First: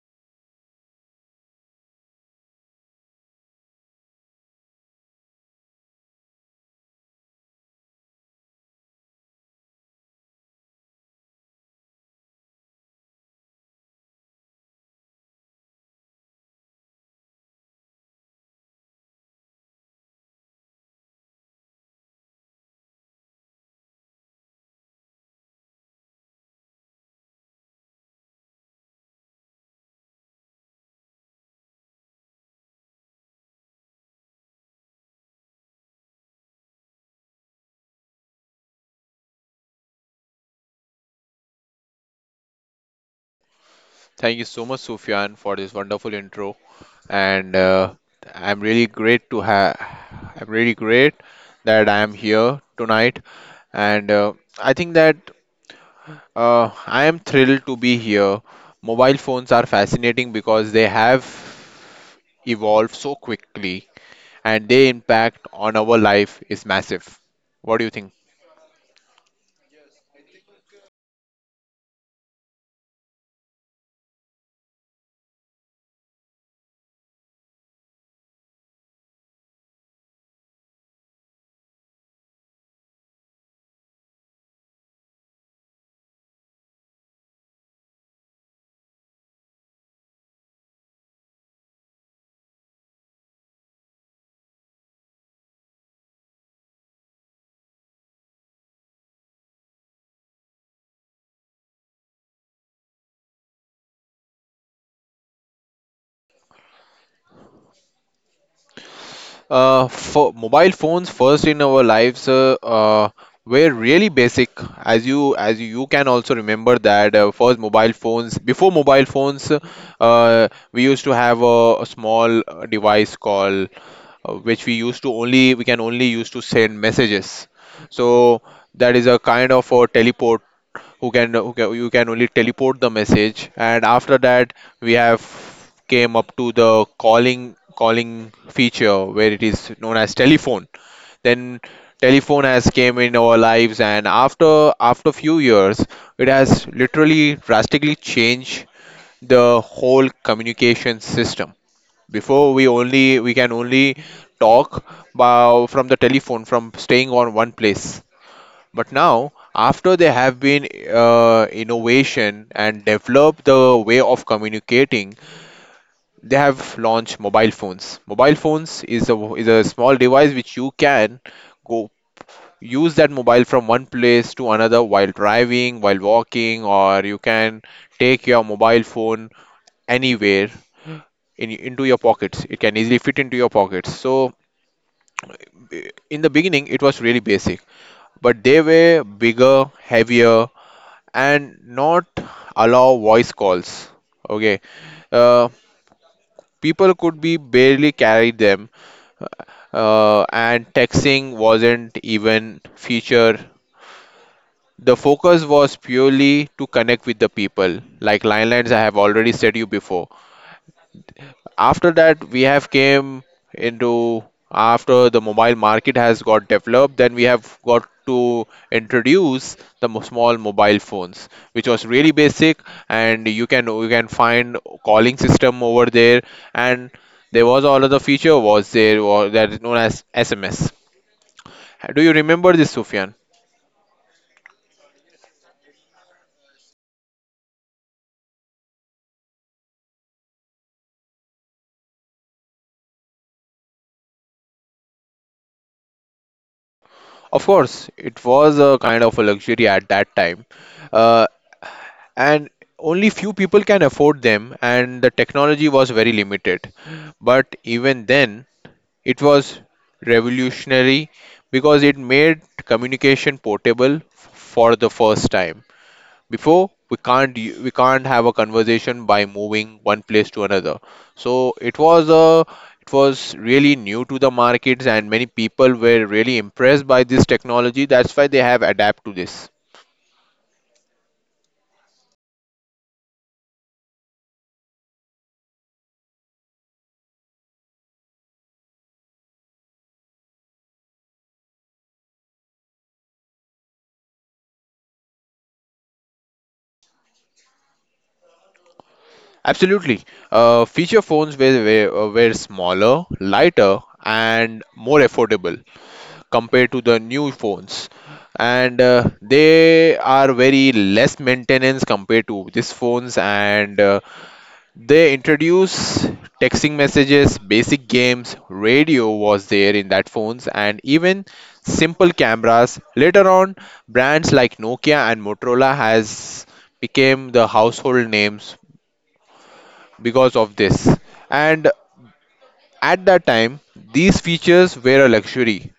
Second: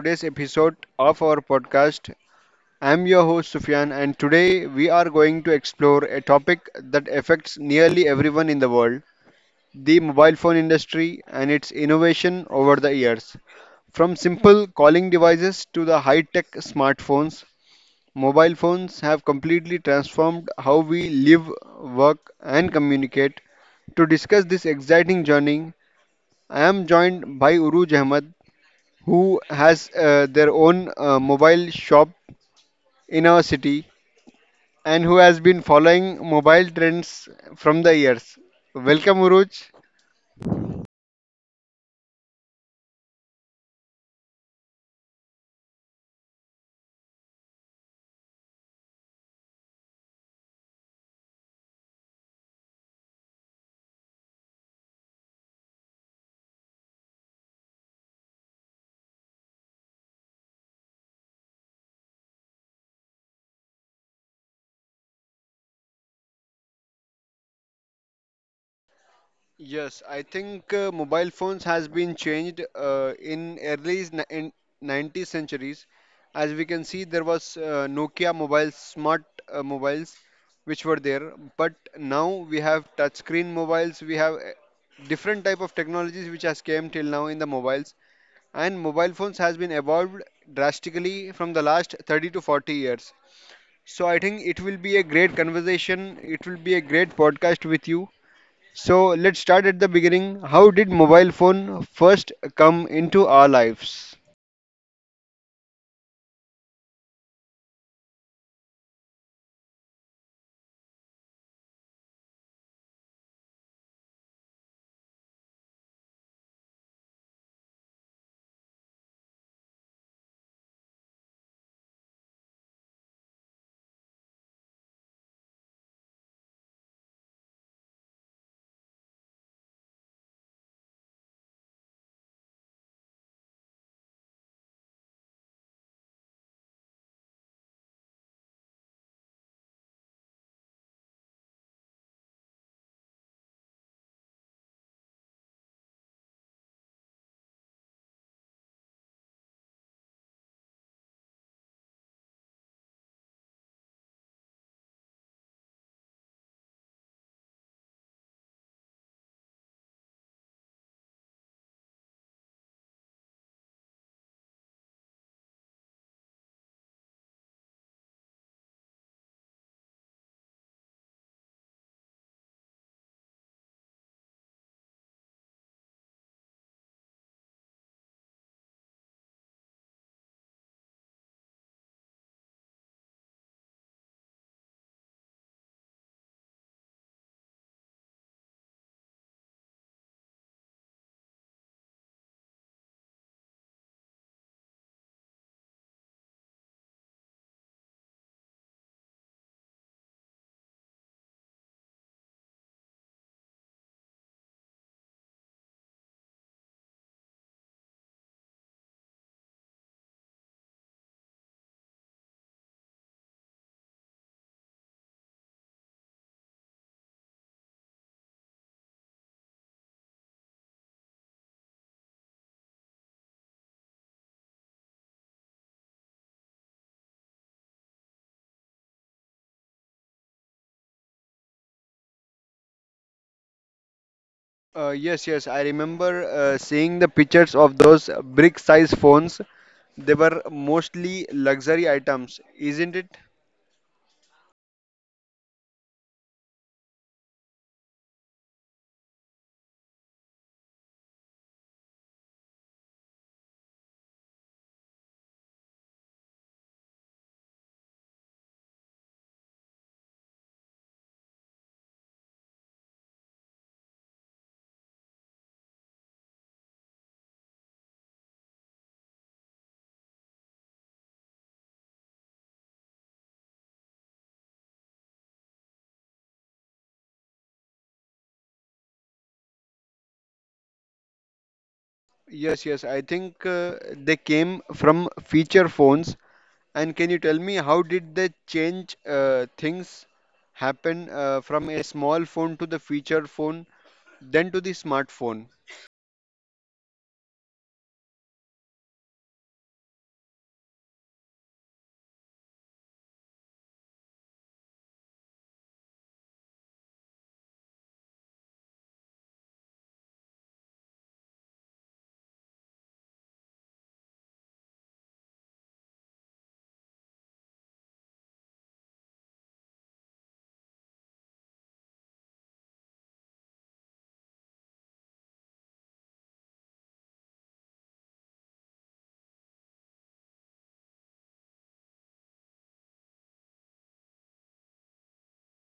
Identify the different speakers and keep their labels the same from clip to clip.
Speaker 1: today's episode of our podcast. I'm your host Sufyan, and today we are going to explore a topic that affects nearly everyone in the world, the mobile phone industry and its innovation over the years. From simple calling devices to the high tech smartphones, mobile phones have completely transformed how we live, work, and communicate. To discuss this exciting journey, I am joined by Uruj Ahmed, who has their own mobile shop in our city and who has been following mobile trends from the years. Welcome, Uruj.
Speaker 2: Thank you so much, Sufyan, for this wonderful intro. And I'm really great that I am here tonight. And I think that I am thrilled to be here. Mobile phones are fascinating because they have evolved so quickly, and their impact on our life is massive. What do you think?
Speaker 1: Yes, I think mobile phones has been changed in early in 90s centuries. As we can see, there was Nokia mobiles, smart mobiles, which were there. But now we have touchscreen mobiles. We have different type of technologies which has came till now in the mobiles, and mobile phones has been evolved drastically from the last 30 to 40 years. So I think it will be a great conversation. It will be a great podcast with you. So let's start at the beginning. How did mobile phone first come into our lives?
Speaker 2: For mobile phones first in our lives were really basic. As you can also remember that first mobile phones before mobile phones, we used to have a small device called which we used to only we can only use to send messages. So that is a kind of a teleport who can you can only teleport the message, and after that we have came up to the calling feature where it is known as telephone. Then telephone has came in our lives, and after few years it has literally drastically changed the whole communication system. Before we only we can only talk from the telephone, from staying on one place. But now, after they have been innovation and developed the way of communicating, they have launched mobile phones. Mobile phones is a small device which you can go use that mobile from one place to another while driving, while walking, or you can take your mobile phone anywhere into your pockets. It can easily fit into your pockets. So, in the beginning, it was really basic, but they were bigger, heavier, and not allow voice calls. Okay, uh, people could be barely carry them, and texting wasn't even feature. The focus was purely to connect with the people. Like landlines. I have already said you before. After that we have came into after the mobile market has got developed, then we have got to introduce the small mobile phones which was really basic, and you can find calling system over there, and there was all other feature was there was that is known as SMS. Do you remember this, Sufyan?
Speaker 1: Yes, yes, I remember seeing the pictures of those brick size phones. They were mostly luxury items, isn't it?
Speaker 2: Of course it was a kind of a luxury at that time. Uh, and Only few people can afford them, and the technology was very limited, but even then it was revolutionary, because it made communication portable for the first time. Before we can't have a conversation by moving one place to another. So it was a it was really new to the markets, and many people were really impressed by this technology. That's why they have adapted to this.
Speaker 1: Yes, yes, I think they came from feature phones. And can you tell me how did they change things happen from a small phone to the feature phone, then to the smartphone?
Speaker 2: Absolutely. Feature phones were smaller, lighter, and more affordable compared to the new phones. And They are very less maintenance compared to these phones. And They introduce texting messages, basic games, radio was there in that phones, and even simple cameras. Later on, brands like Nokia and Motorola has became the household names because of this. And at that time, these features were a luxury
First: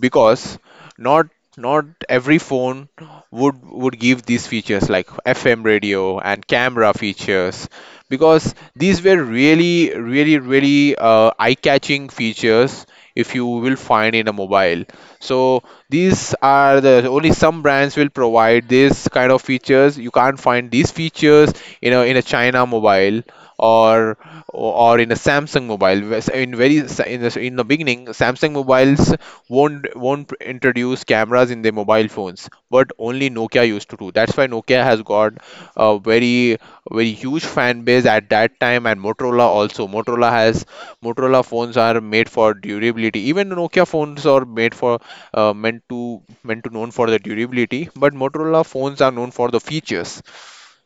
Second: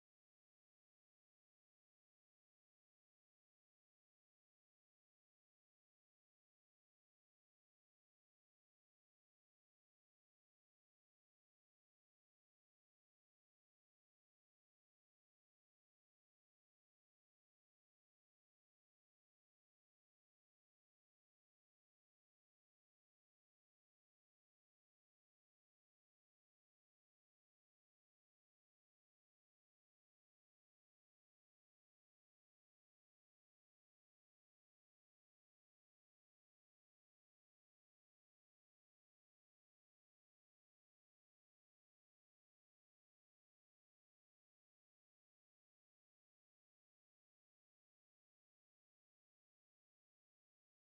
Speaker 2: because not not every phone would give these features like FM radio and camera features, because these were really really really eye-catching features if you will find in a mobile. So these are the only some brands will provide this kind of features. You can't find these features in a China mobile, or or in a Samsung mobile. Whereas in very in the beginning, Samsung mobiles won't introduce cameras in their mobile phones, but only Nokia used to do. That's why Nokia has got a very very huge fan base at that time. And Motorola also, Motorola phones are made for durability. Even Nokia phones are made for meant to known for the durability, but Motorola phones are known for the features.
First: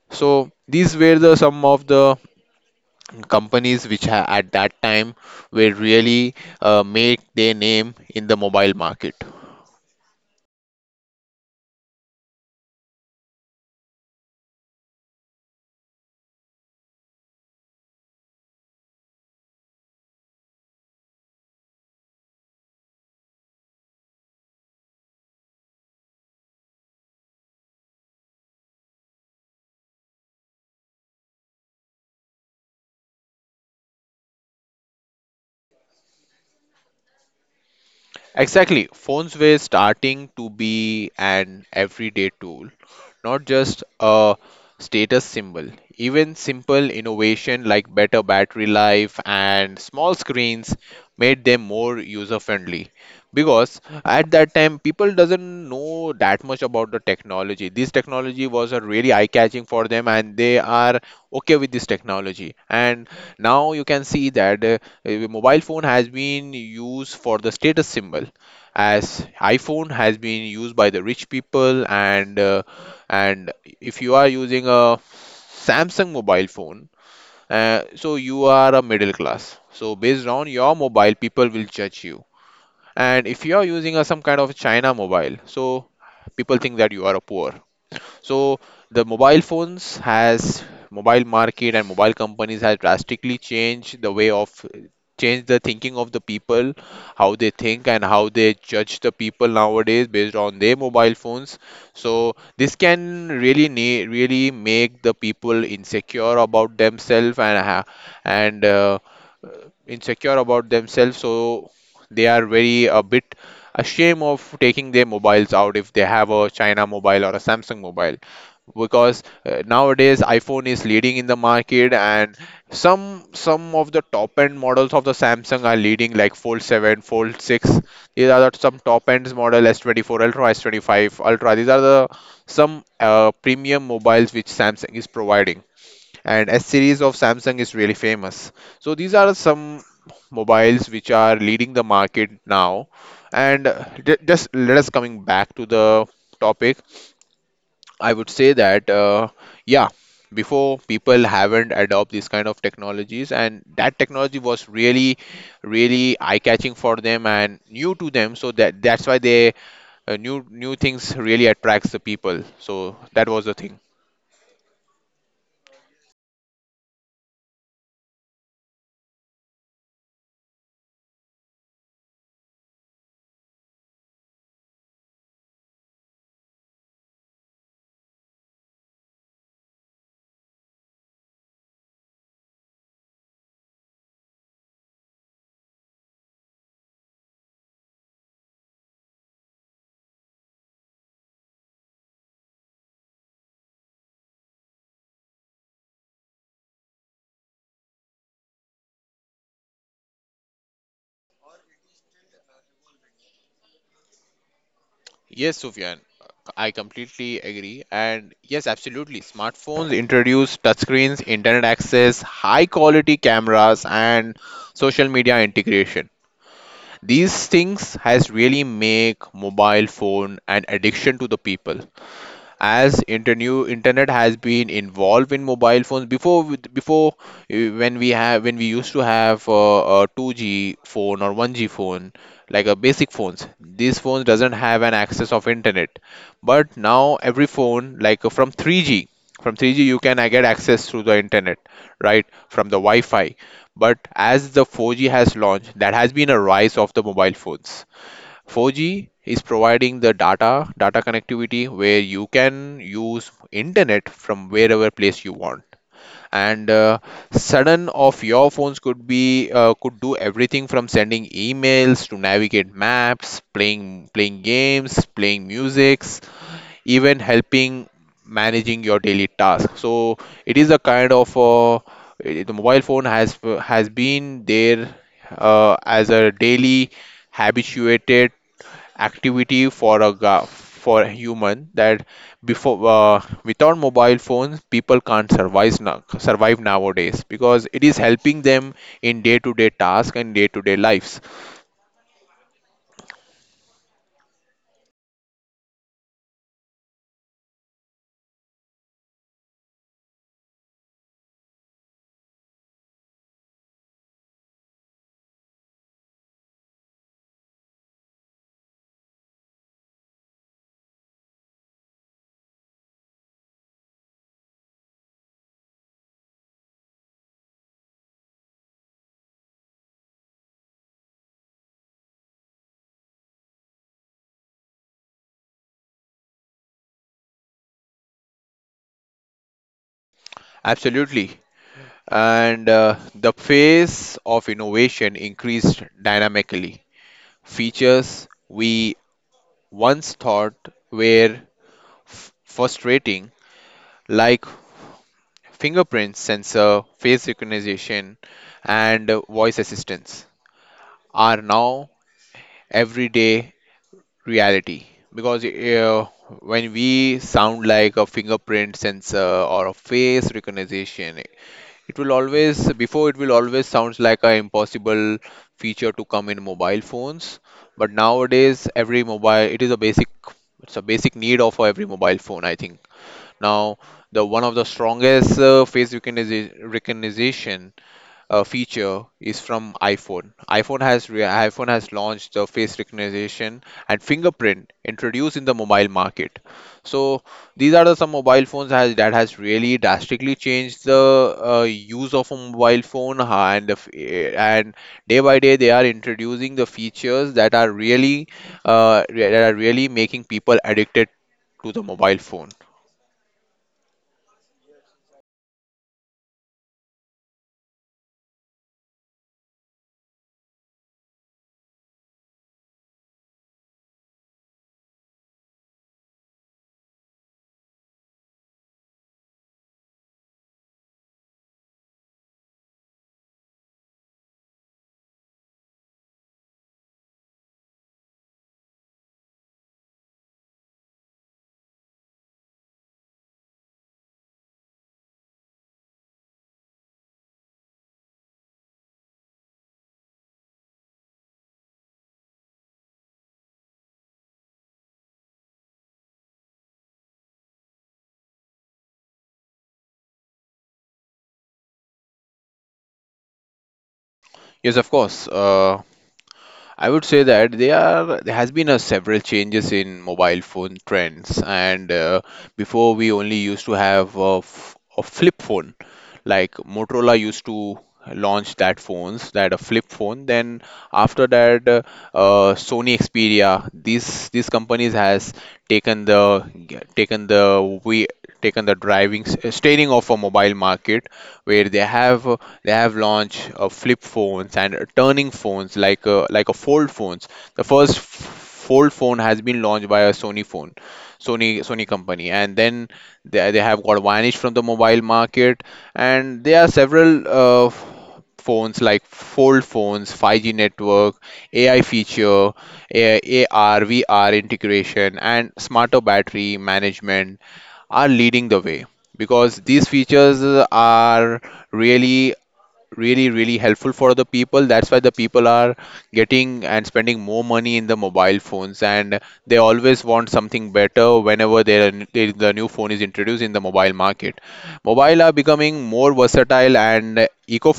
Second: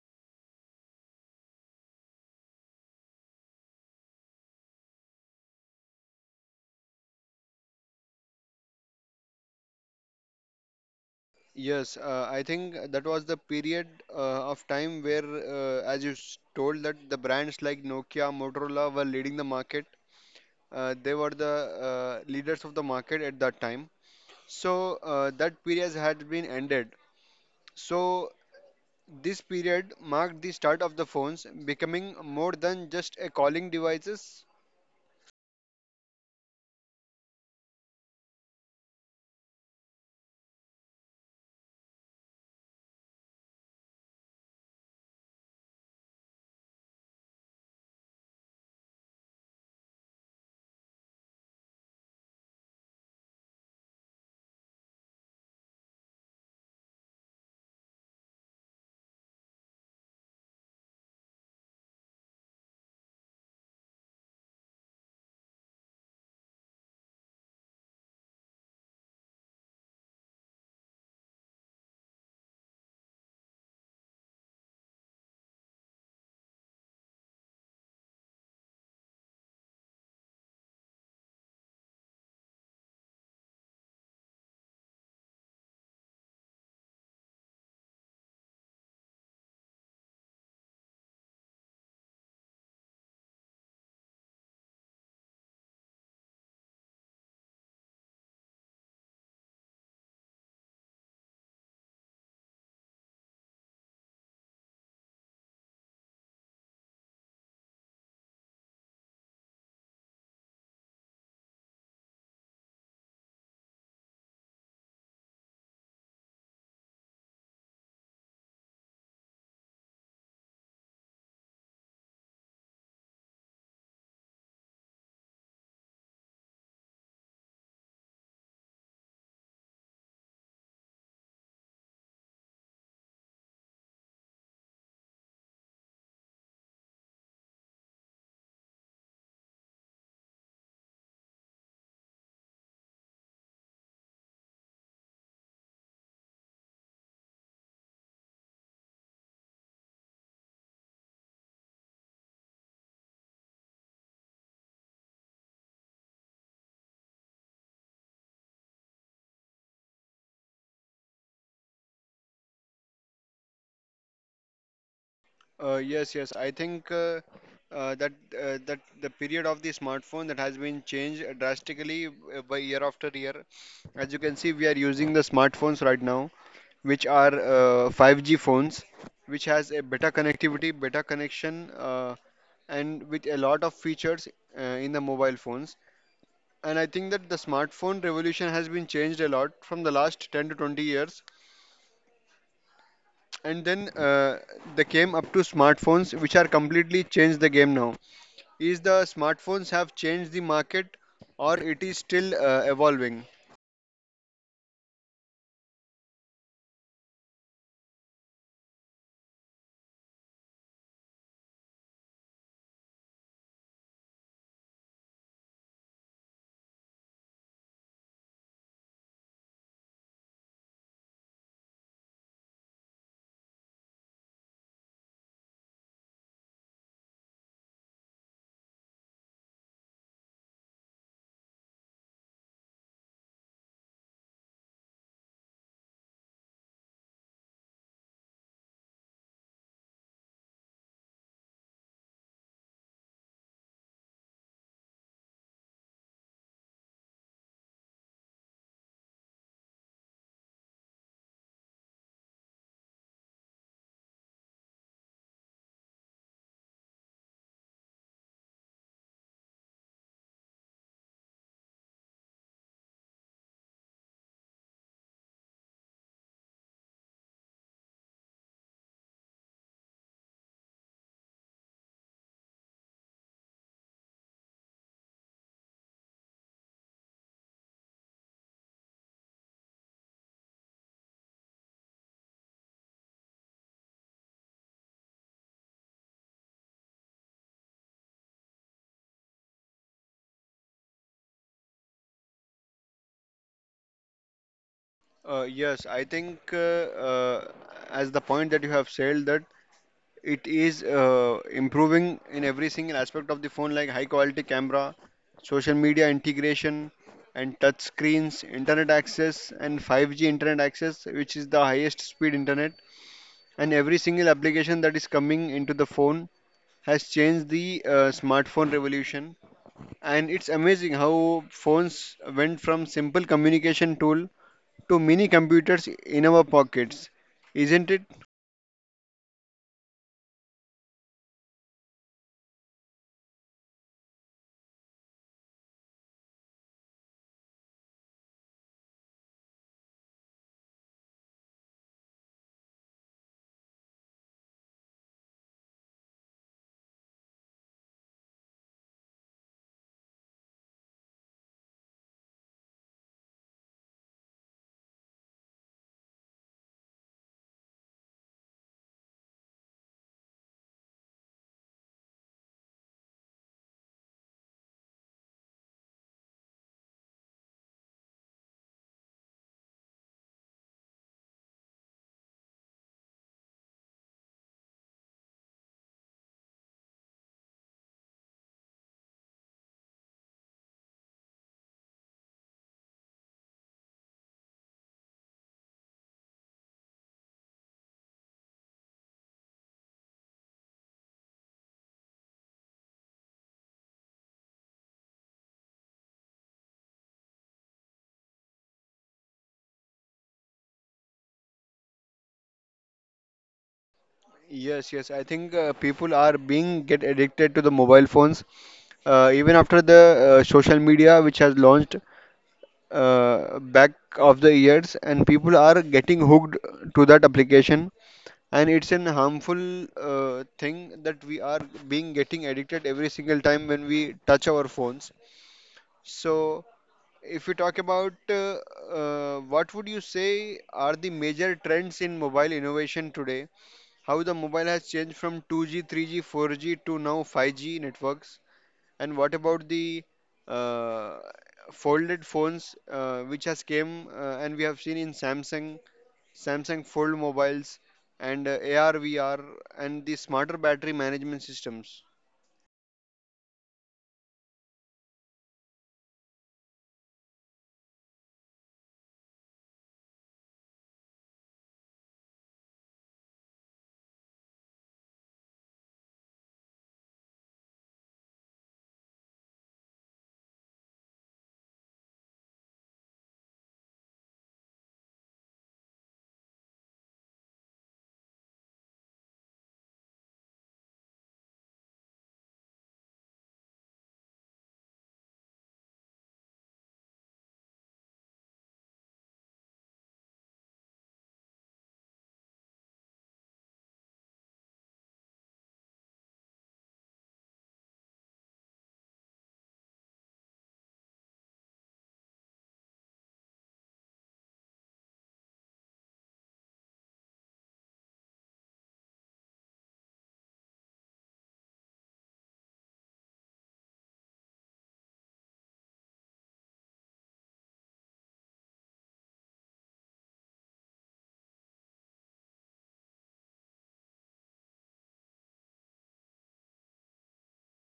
Speaker 2: So these were the some of the companies which at that time were really make their name in the mobile market.
Speaker 1: Yes, I think that was the period of time where, as you told, that the brands like Nokia, Motorola were leading the market. They were the leaders of the market at that time. So that period had been ended. So this period marked the start of the phones becoming more than just a calling devices.
Speaker 2: Exactly. Phones were starting to be an everyday tool, not just a status symbol. Even simple innovation like better battery life and small screens made them more user friendly, because at that time people doesn't know that much about the technology. This technology was a really eye catching for them, and they are okay with this technology. And now you can see that a mobile phone has been used for the status symbol, as iPhone has been used by the rich people, and if you are using a Samsung mobile phone, so you are a middle class. So based on your mobile, people will judge you. And if you are using a some kind of China mobile, so people think that you are a poor. So the mobile phones has mobile market and mobile companies has drastically changed the way of changed the thinking of the people, how they think and how they judge the people nowadays based on their mobile phones. So this can really really make the people insecure about themselves and and uh, insecure about themselves. So they are very a bit ashamed of taking their mobiles out if they have a China mobile or a Samsung mobile, because nowadays iPhone is leading in the market, and some of the top end models of the Samsung are leading like Fold 7, Fold 6. These are the some top ends model S24 Ultra, S25 Ultra. These are the some premium mobiles which Samsung is providing, and S series of Samsung is really famous. So these are some mobiles which are leading the market now. Just let us coming back to the topic. I would say that, yeah, before people haven't adopt these kind of technologies, and that technology was really, really eye-catching for them and new to them. So that that's why they new things really attracts the people. So that was the thing.
Speaker 1: Yes, yes. I think uh, that that the period of the smartphone that has been changed drastically by year after year. As you can see, we are using the smartphones right now, which are 5G phones, which has a better connectivity, better connection, and with a lot of features uh, in the mobile phones. And I think that the smartphone revolution has been changed a lot from the last 10 to 20 years. And then they came up to smartphones, which are completely changed the game now. Is the smartphones have changed the market, or it is still evolving?
Speaker 2: Yes, Sufyan, I completely agree. And yes, absolutely. Smartphones introduced touchscreens, internet access, high-quality cameras, and social media integration. These things has really make mobile phone an addiction to the people, as new internet has been involved in mobile phones before when we have when we used to have a 2G phone or 1G phone, like a basic phones. These phones doesn't have an access of internet, but now every phone like from 3G from 3G you can get access through the internet, right from the Wi-Fi. But as the 4G has launched, that has been a rise of the mobile phones. 4G is providing the data connectivity where you can use internet from wherever place you want. And Sudden of your phones could be could do everything, from sending emails to navigate maps, playing games, playing musics, even helping managing your daily task. So it is a kind of the mobile phone has been there as a daily habituated activity for a for a human. That before without mobile phones people can't survive nowadays, because it is helping them in day to day task and day to day lives.
Speaker 1: Yes, I think as the point that you have said, that it is improving in every single aspect of the phone like high quality camera, social media integration and touch screens, internet access and 5G internet access which is the highest speed internet, and every single application that is coming into the phone has changed the smartphone revolution. And it's amazing how phones went from simple communication tool to mini computers in our pockets, isn't it?
Speaker 2: Absolutely. And The pace of innovation increased dynamically. Features we once thought were frustrating, like fingerprint sensor, face recognition, and voice assistance, are now everyday reality. Because when we sound like a fingerprint sensor or a face recognition, it will always, before it will always sounds like an impossible feature to come in mobile phones. But nowadays, every mobile, it is a basic, it's a basic need of every mobile phone, I think. Now, the one of the strongest face recognition feature is from iPhone. iPhone has launched the face recognition and fingerprint introduced in the mobile market. So these are the some mobile phones has that has really drastically changed the use of a mobile phone and day by day they are introducing the features that are really that are really making people addicted to the mobile phone.
Speaker 1: Yes, yes. I think people are being get addicted to the mobile phones, even after the social media which has launched back of the years, and people are getting hooked to that application. And it's an harmful thing that we are being getting addicted every single time when we touch our phones. So if you talk about what would you say are the major trends in mobile innovation today, how the mobile has changed from 2G, 3G, 4G to now 5G networks, and what about the uh, folded phones which has came and we have seen in Samsung, Samsung fold mobiles and AR, VR, and the smarter battery management systems?
Speaker 2: Yes, of course. I would say that there has been a several changes in mobile phone trends, and before we only used to have a a flip phone, like Motorola used to launch that phones, that a flip phone. Then after that, Sony Xperia, these companies has taken the taken the we taken the driving steering of a mobile market, where they have launched flip phones and turning phones like a fold phones. The first fold phone has been launched by a Sony phone, Sony company, and then they have got vanished from the mobile market. And there are several phones like fold phones, 5G network, AI feature, AR, VR integration, and smarter battery management are leading the way because these features are really really really helpful for the people. That's why the people are getting and spending more money in the mobile phones, and they always want something better whenever the new phone is introduced in the mobile market. Mobile are becoming more versatile and eco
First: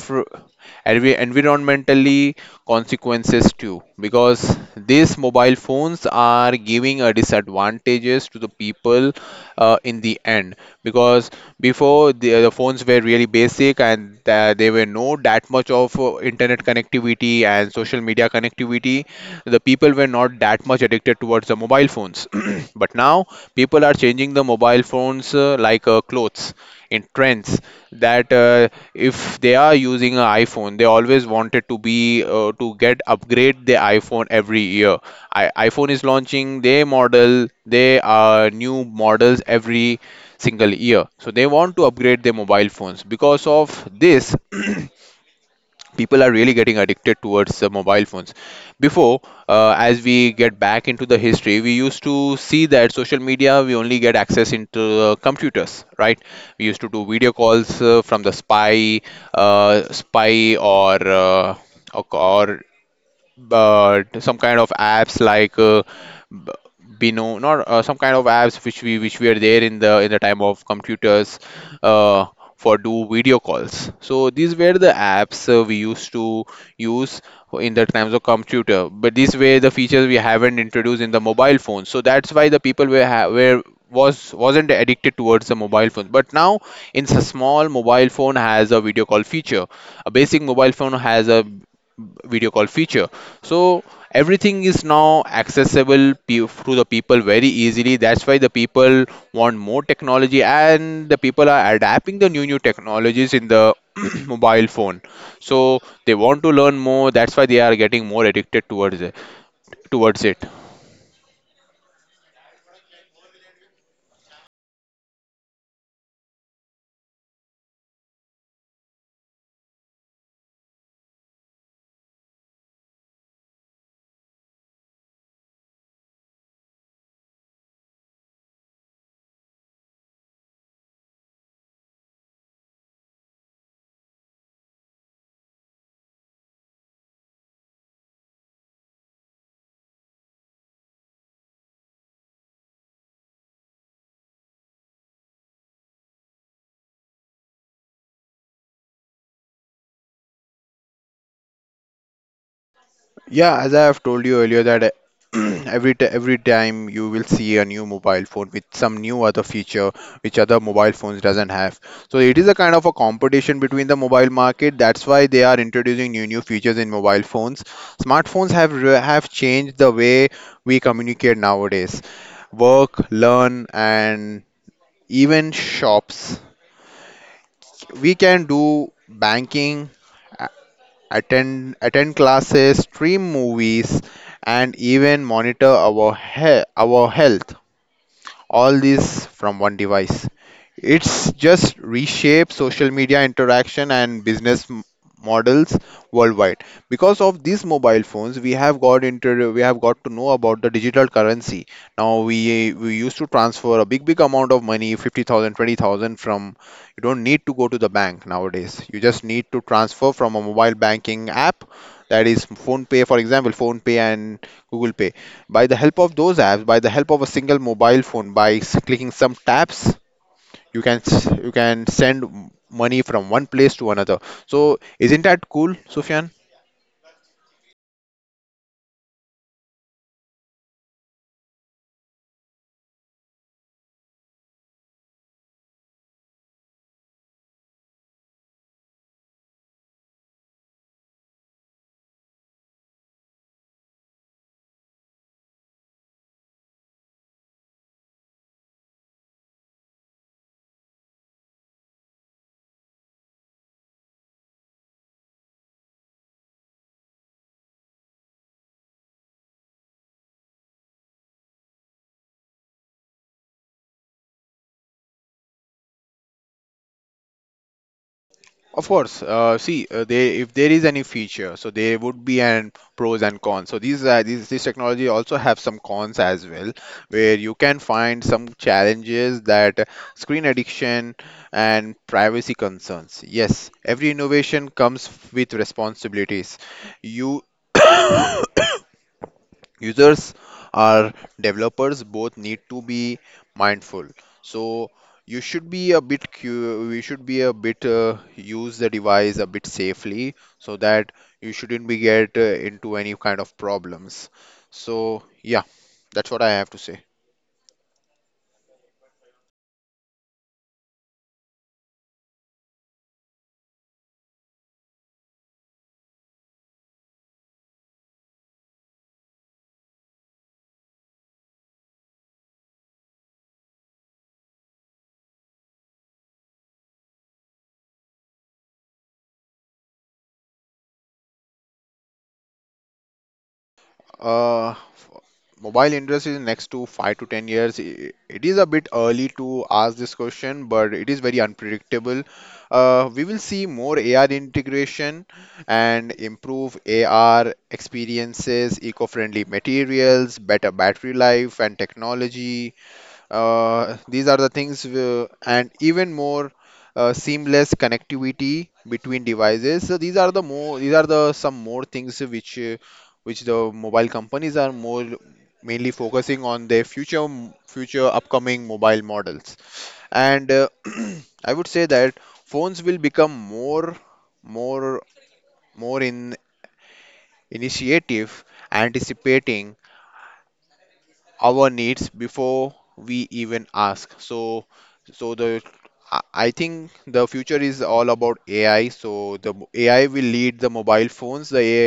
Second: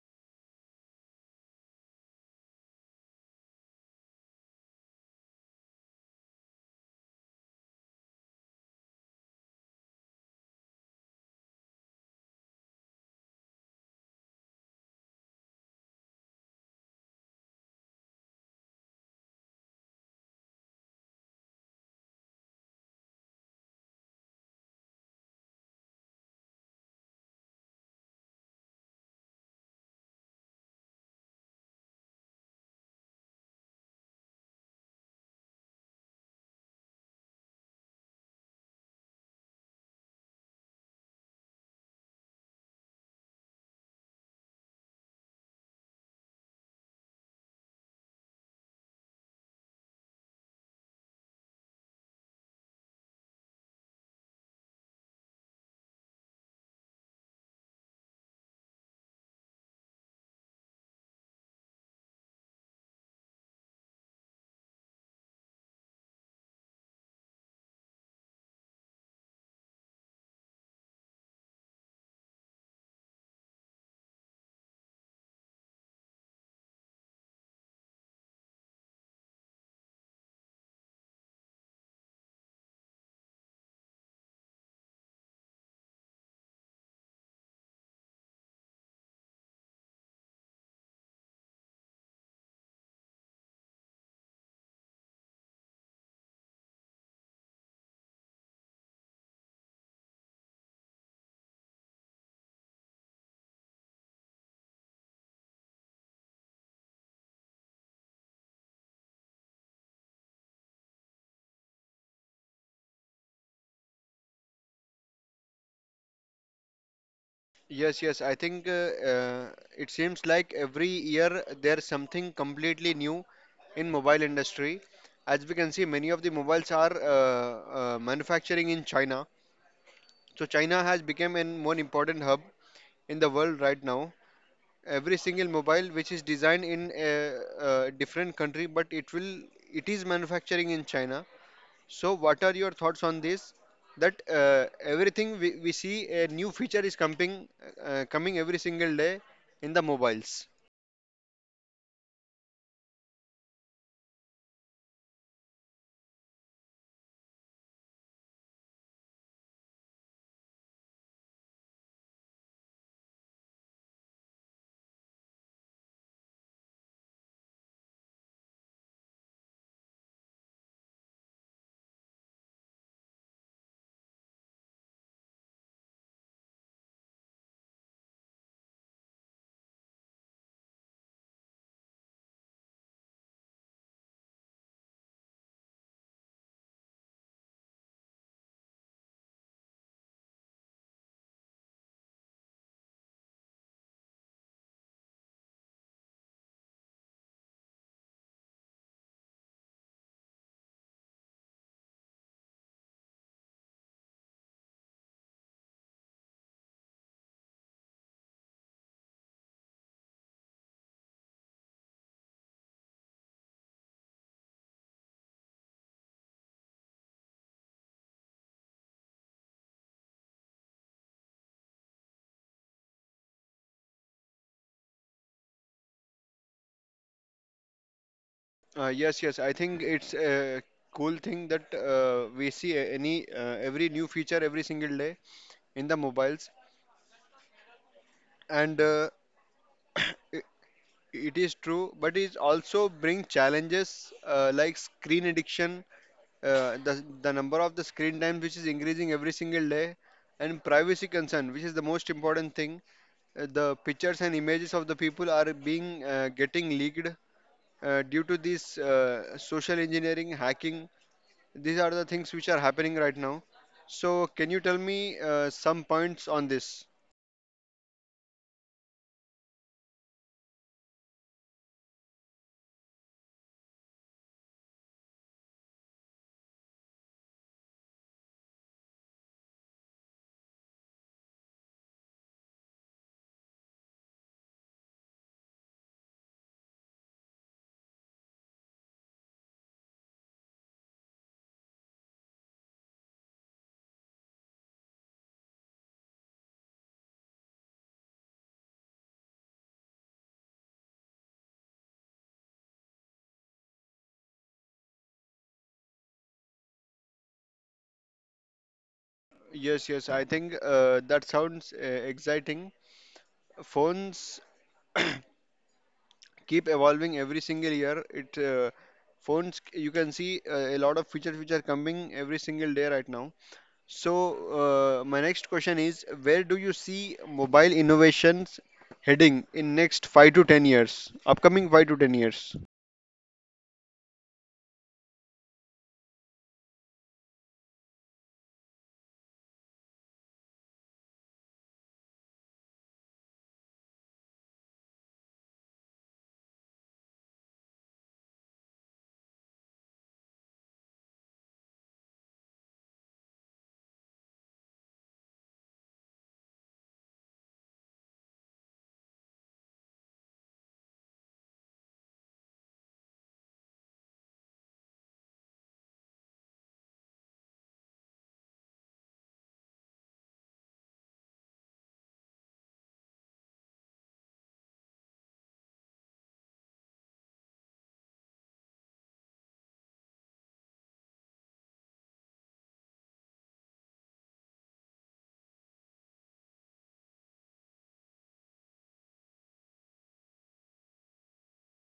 Speaker 2: environmentally consequences too, because these mobile phones are giving a disadvantages to the people in the end. Because before, the phones were really basic, and there were no that much of internet connectivity and social media connectivity. The people were not that much addicted towards the mobile phones. But now people are changing the mobile phones like clothes in trends. That if they are using an iPhone, they always wanted to be to get upgrade the iPhone every year. iPhone is launching their model, they are new models every single year. So they want to upgrade their mobile phones. Because of this, people are really getting addicted towards the mobile phones. Before, as we get back into the history, we used to see that social media we only get access into computers, right? We used to do video calls from the spy, spy or but some kind of apps like b- Bino, not some kind of apps which we which were there in the time of computers uh, for do video calls. So these were the apps we used to use in the times of computer. But these were the features we haven't introduced in the mobile phone. So that's why the people were was wasn't addicted towards the mobile phone. But now in a small mobile phone has a video call feature, a basic mobile phone has a video call feature. So everything is now accessible through the people very easily. That's why the people want more technology, and the people are adapting the new new technologies in the mobile phone. So they want to learn more. That's why they are getting more addicted towards it.
Speaker 1: Yes, yes. I think it seems like every year there's something completely new in mobile industry. As we can see, many of the mobiles are manufacturing in China. So China has become an one important hub in the world right now. Every single mobile which is designed in a different country, but it is manufacturing in China. So, what are your thoughts on this? That everything we see a new feature is coming coming every single day in the mobiles.
Speaker 2: Yeah, as I have told you earlier that every time you will see a new mobile phone with some new other feature which other mobile phones doesn't have. So it is a kind of a competition between the mobile market. That's why they are introducing new new features in mobile phones. Smartphones have changed the way we communicate nowadays. Work, learn, and even shops. We can do banking, attend classes, stream movies, and even monitor our health. All this from one device. It's just reshape social media interaction and business models worldwide. Because of these mobile phones, we have got to know about the digital currency. Now we used to transfer a big big amount of money, 50,000 20,000 from, you don't need to go to the bank nowadays. You just need to transfer from a mobile banking app, that is phone pay, for example phone pay and google pay. By the help of those apps, by the help of a single mobile phone, by clicking some taps, you can you can send money from one place to another. So isn't that cool, Sufyan?
Speaker 1: Yes, yes. I think it's a cool thing that we see any every new feature every single day in the mobiles, and it is true, but it also brings challenges like screen addiction, the number of the screen time which is increasing every single day, and privacy concern, which is the most important thing. The pictures and images of the people are being getting leaked due to this social engineering, hacking. These are the things which are happening right now. So, can you tell me some points on this?
Speaker 2: Of course, see, they if there is any feature, so there would be an pros and cons. So these this technology also have some cons as well, where you can find some challenges, that screen addiction and privacy concerns. Yes, every innovation comes with responsibilities. You users or developers both need to be mindful. So you should be a bit we should be a bit use the device a bit safely, so that you shouldn't be get into any kind of problems. So yeah, that's what I have to say.
Speaker 1: Yes, yes, I think that sounds exciting. Phones keep evolving every single year. It Phones, you can see a lot of features which are coming every single day right now. So my next question is, where do you see mobile innovations heading in next 5 to 10 years? Upcoming 5 to 10 years.
Speaker 2: Uh, f- Mobile industry in next to 5 to 10 years, it is a bit early to ask this question, but it is very unpredictable. We will see more AR integration and improve AR experiences, eco-friendly materials, better battery life and technology, these are the things, and even more seamless connectivity between devices. So these are the some more things which the mobile companies are more mainly focusing on their future future upcoming mobile models. And I would say that phones will become more more in initiative, anticipating our needs before we even ask. So so the I think the future is all about AI. So AI will lead the mobile phones, the AI,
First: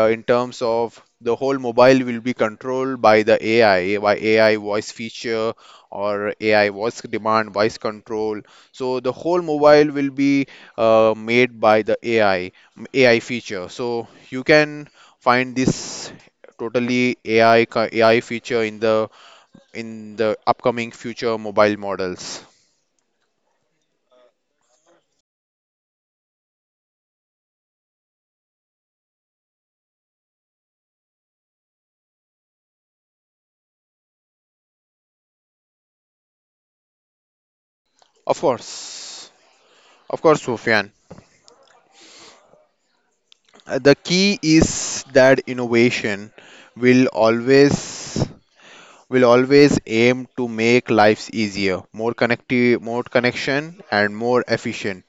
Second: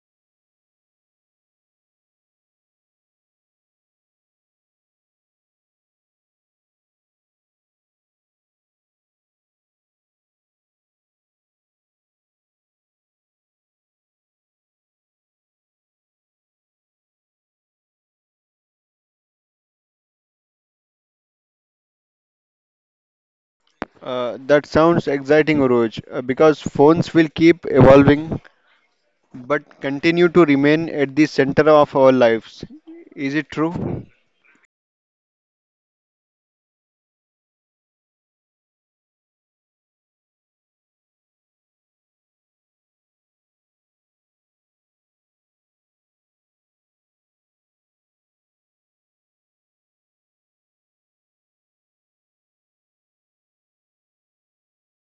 Speaker 2: in terms of the whole mobile will be controlled by the AI, by AI voice feature, or AI voice demand voice control. So the whole mobile will be made by the AI AI feature. So you can find this totally AI feature in the upcoming future mobile models.
Speaker 1: That sounds exciting, Oroj, because phones will keep evolving but continue to remain at the center of our lives. Is it true?
Speaker 2: Of course, of course, Sufyan. The key is that innovation will always will always aim to make lives easier, more connective, more connection, and more efficient.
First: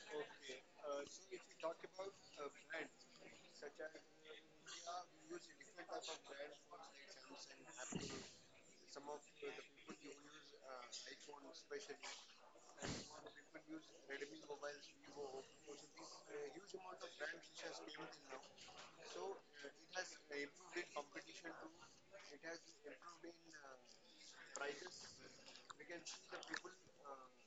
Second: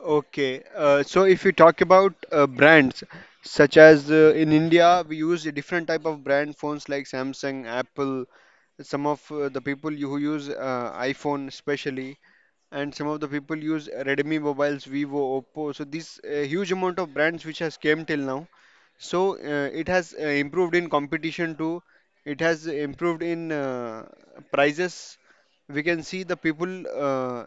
Speaker 1: Okay, so if you talk about brands such as in India, we use a different type of brand phones like Samsung, Apple, some of the people who use iphone especially, and some of the people use redmi mobiles, vivo, oppo. So this huge amount of brands which has came till now, so it has improved in competition too. It has improved in prices. We can see the people uh,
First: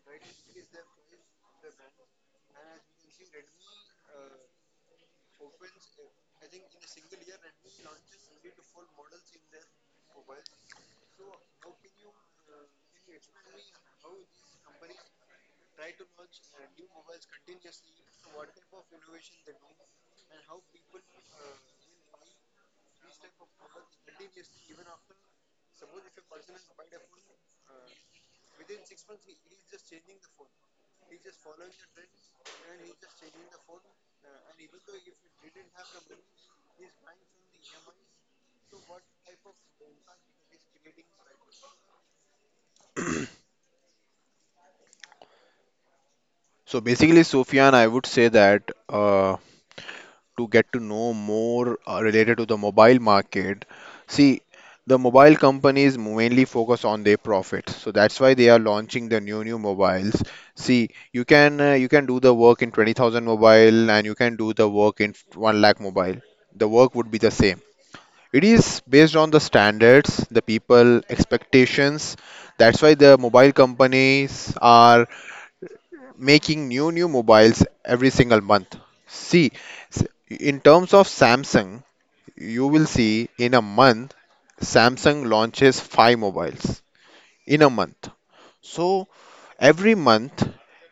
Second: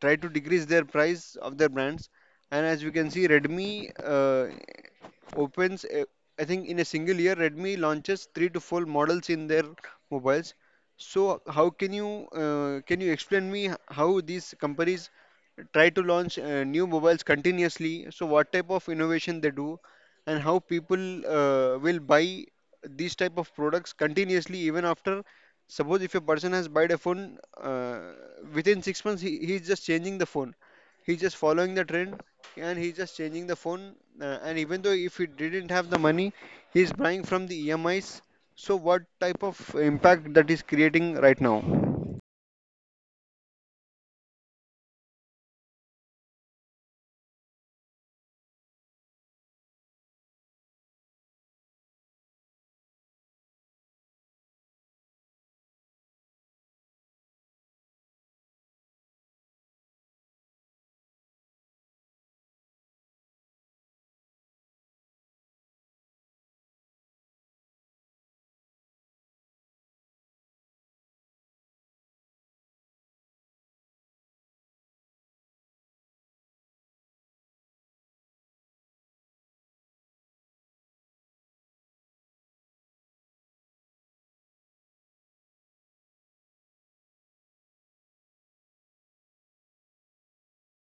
Speaker 1: try to decrease their price of their brands, and as we can see redmi uh, opens, I think in a single year redmi launches 3 to 4 models in their mobiles. So how can you explain me how these companies try to launch new mobiles continuously? So what type of innovation they do, and how people will buy these type of products continuously even after. Suppose if a person has bought a phone within 6 months, he's just changing the phone. He's just following the trend, and he's just changing the phone. And even though if he didn't have the money, he's buying from the EMIs. So, what type of impact that is creating right now?
Speaker 2: So basically, Sufyan, I would say that to get to know more related to the mobile market. See, the mobile companies mainly focus on their profits, so that's why they are launching the new new mobiles. See, you can do the work in 20,000 mobile, and you can do the work in 1 lakh mobile. The work would be the same. It is based on the standards, the people expectations. That's why the mobile companies are making new new mobiles every single month. See, in terms of Samsung, you will see in a month Samsung launches five mobiles in a month. So every month,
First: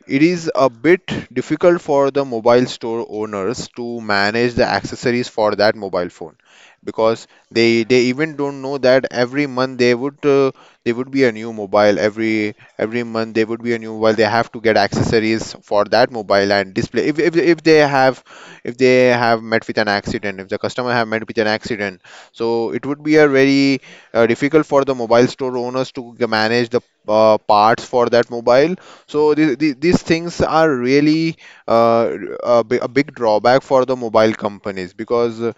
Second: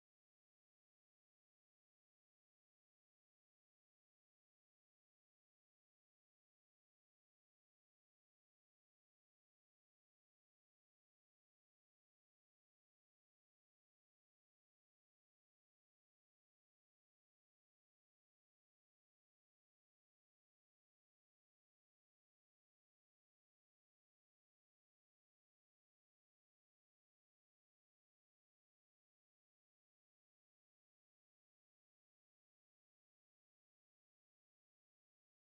Speaker 2: it is a bit difficult for the mobile store owners to manage the accessories for that mobile phone, because they even don't know that every month they would be a new mobile, every month they would be a new mobile, they have to get accessories for that mobile and display. If they have, if they have met with an accident, if the customer have met with an accident, so it would be a very difficult for the mobile store owners to manage parts for that mobile. So these things are really uh, a big drawback for the mobile companies,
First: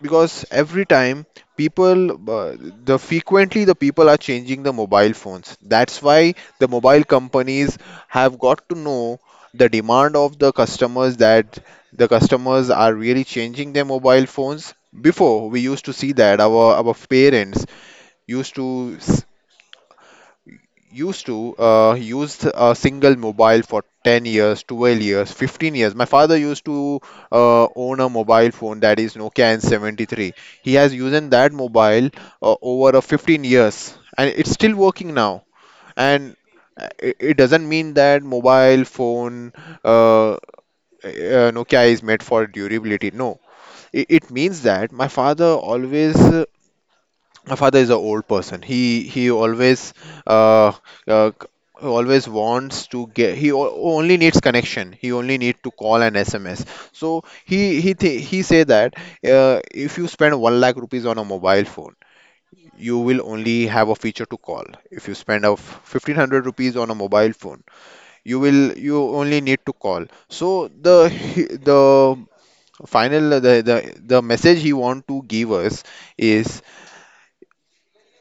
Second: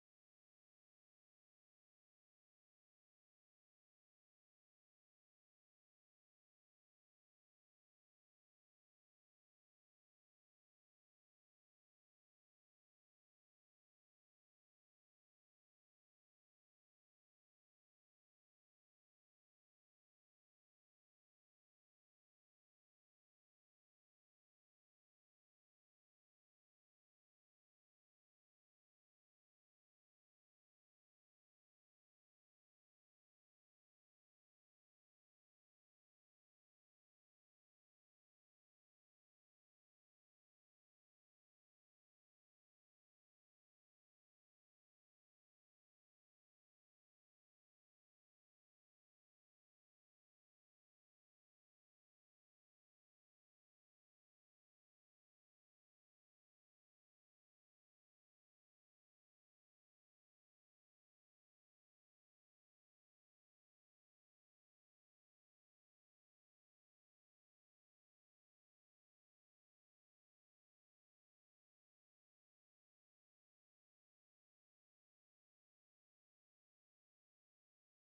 Speaker 2: because every time people the frequently the people are changing the mobile phones. That's why the mobile companies have got to know the demand of the customers, that the customers are really changing their mobile phones. Before we used to see that our parents used to use a single mobile for 10 years, 12 years, 15 years. My father used to own a mobile phone, that is Nokia N73. He has used that mobile over a 15 years, and it's still working now. And it doesn't mean that mobile phone uh, uh, Nokia is made for durability. No, it means that my father is an old person, he always uh, uh c- always wants to get, only needs connection, he only need to call and sms. So he say that uh, if you spend 1 lakh rupees on a mobile phone, you will only have a feature to call. If you spend of 1500 rupees on a mobile phone, you will you only need to call. So the he- the final the message he want to give us is,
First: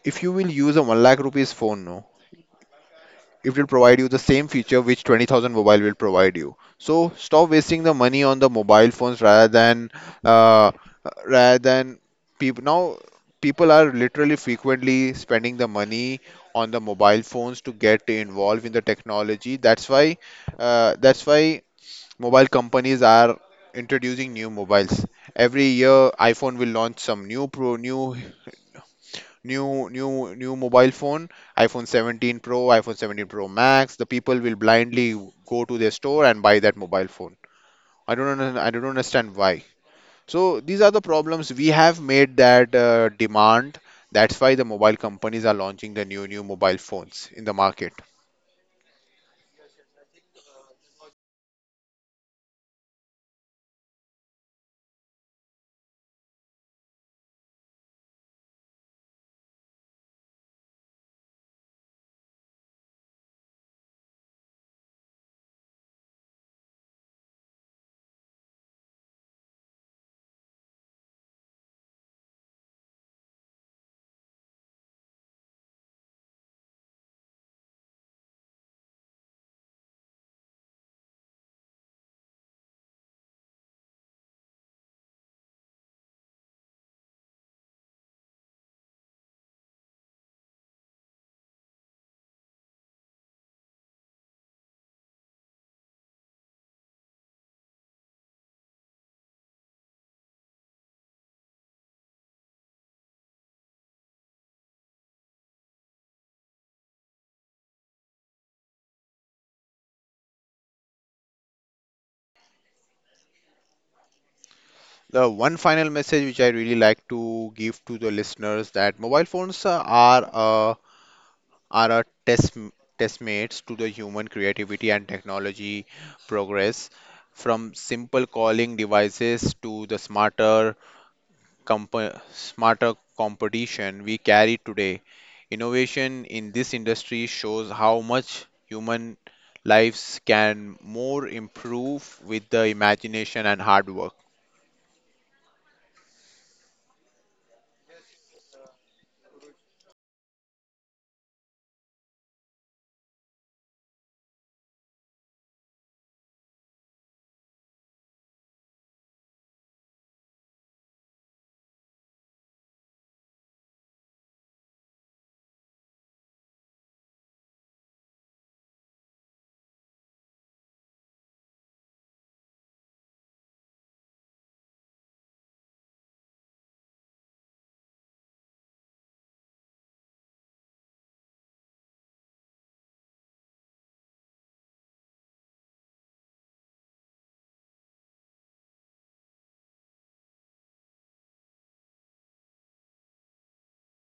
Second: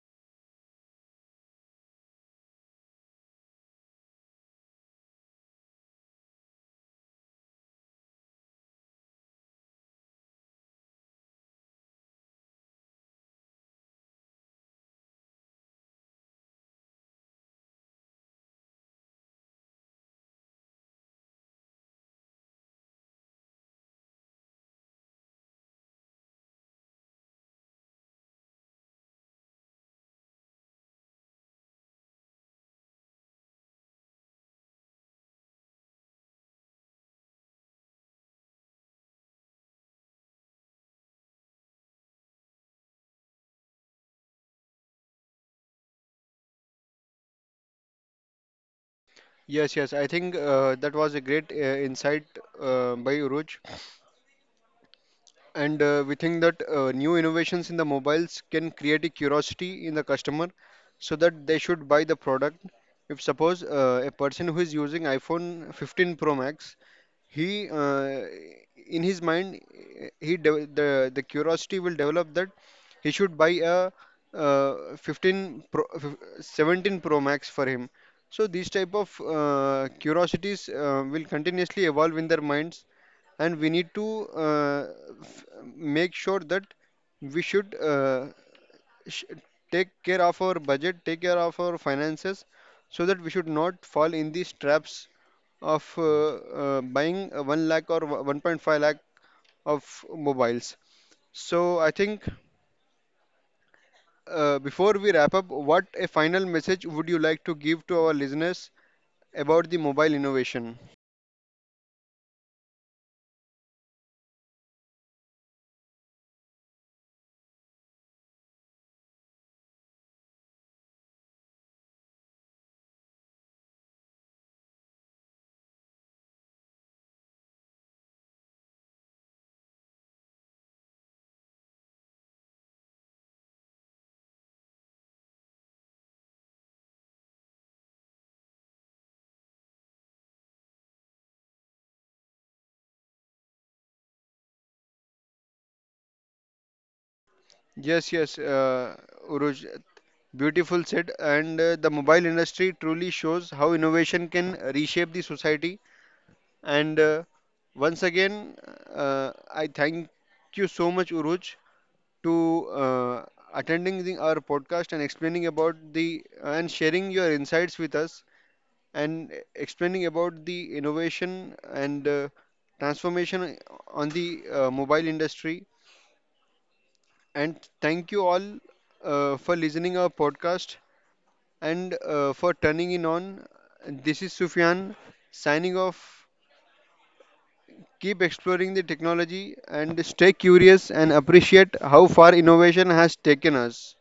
Speaker 2: if you will use a 1 lakh rupees phone now, it will provide you the same feature which 20,000 mobile will provide you. So stop wasting the money on the mobile phones. Uh, rather than People now, people are literally frequently spending the money on the mobile phones to get involved in the technology. That's why mobile companies are introducing new mobiles every year. iPhone will launch some new new new new mobile phone, iPhone 17 Pro, iPhone 17 Pro Max, the people will blindly go to their store and buy that mobile phone. I don't understand why. So these are the problems we have made, that demand, that's why the mobile companies are launching the new new mobile phones in the market.
Speaker 1: Yes, yes. I think that was a great insight by Uruj. And we think that new innovations in the mobiles can create a curiosity in the customer so that they should buy the product. If suppose a person who is using iPhone 15 Pro Max, he in his mind the curiosity will develop that he should buy a 15 pro, 17 Pro Max for him. So these type of curiosities will continuously evolve in their minds, and we need to uh, f- make sure that we should sh- take care of our budget, take care of our finances, so that we should not fall in these traps of buying 1 lakh or 1.5 lakh of mobiles. So I think before we wrap up, what a final message would you like to give to our listeners about the mobile innovation?
Speaker 2: The one final message which I really like to give to the listeners, that mobile phones are a test testmates to the human creativity and technology progress, from simple calling devices to the smarter smarter competition we carry today. Innovation in this industry shows how much human lives can more improve with the imagination and hard work.
Speaker 1: Yes, yes, Uruj, beautiful said. And the mobile industry truly shows how innovation can reshape the society. And once again, I thank you so much, Uruj, to attending the, our podcast and explaining about the and sharing your insights with us and explaining about the innovation and transformation on the mobile industry, and thank you all for listening our podcast and for turning in on. This is Sufyan signing off. Keep exploring the technology and stay curious and appreciate how far innovation has taken us.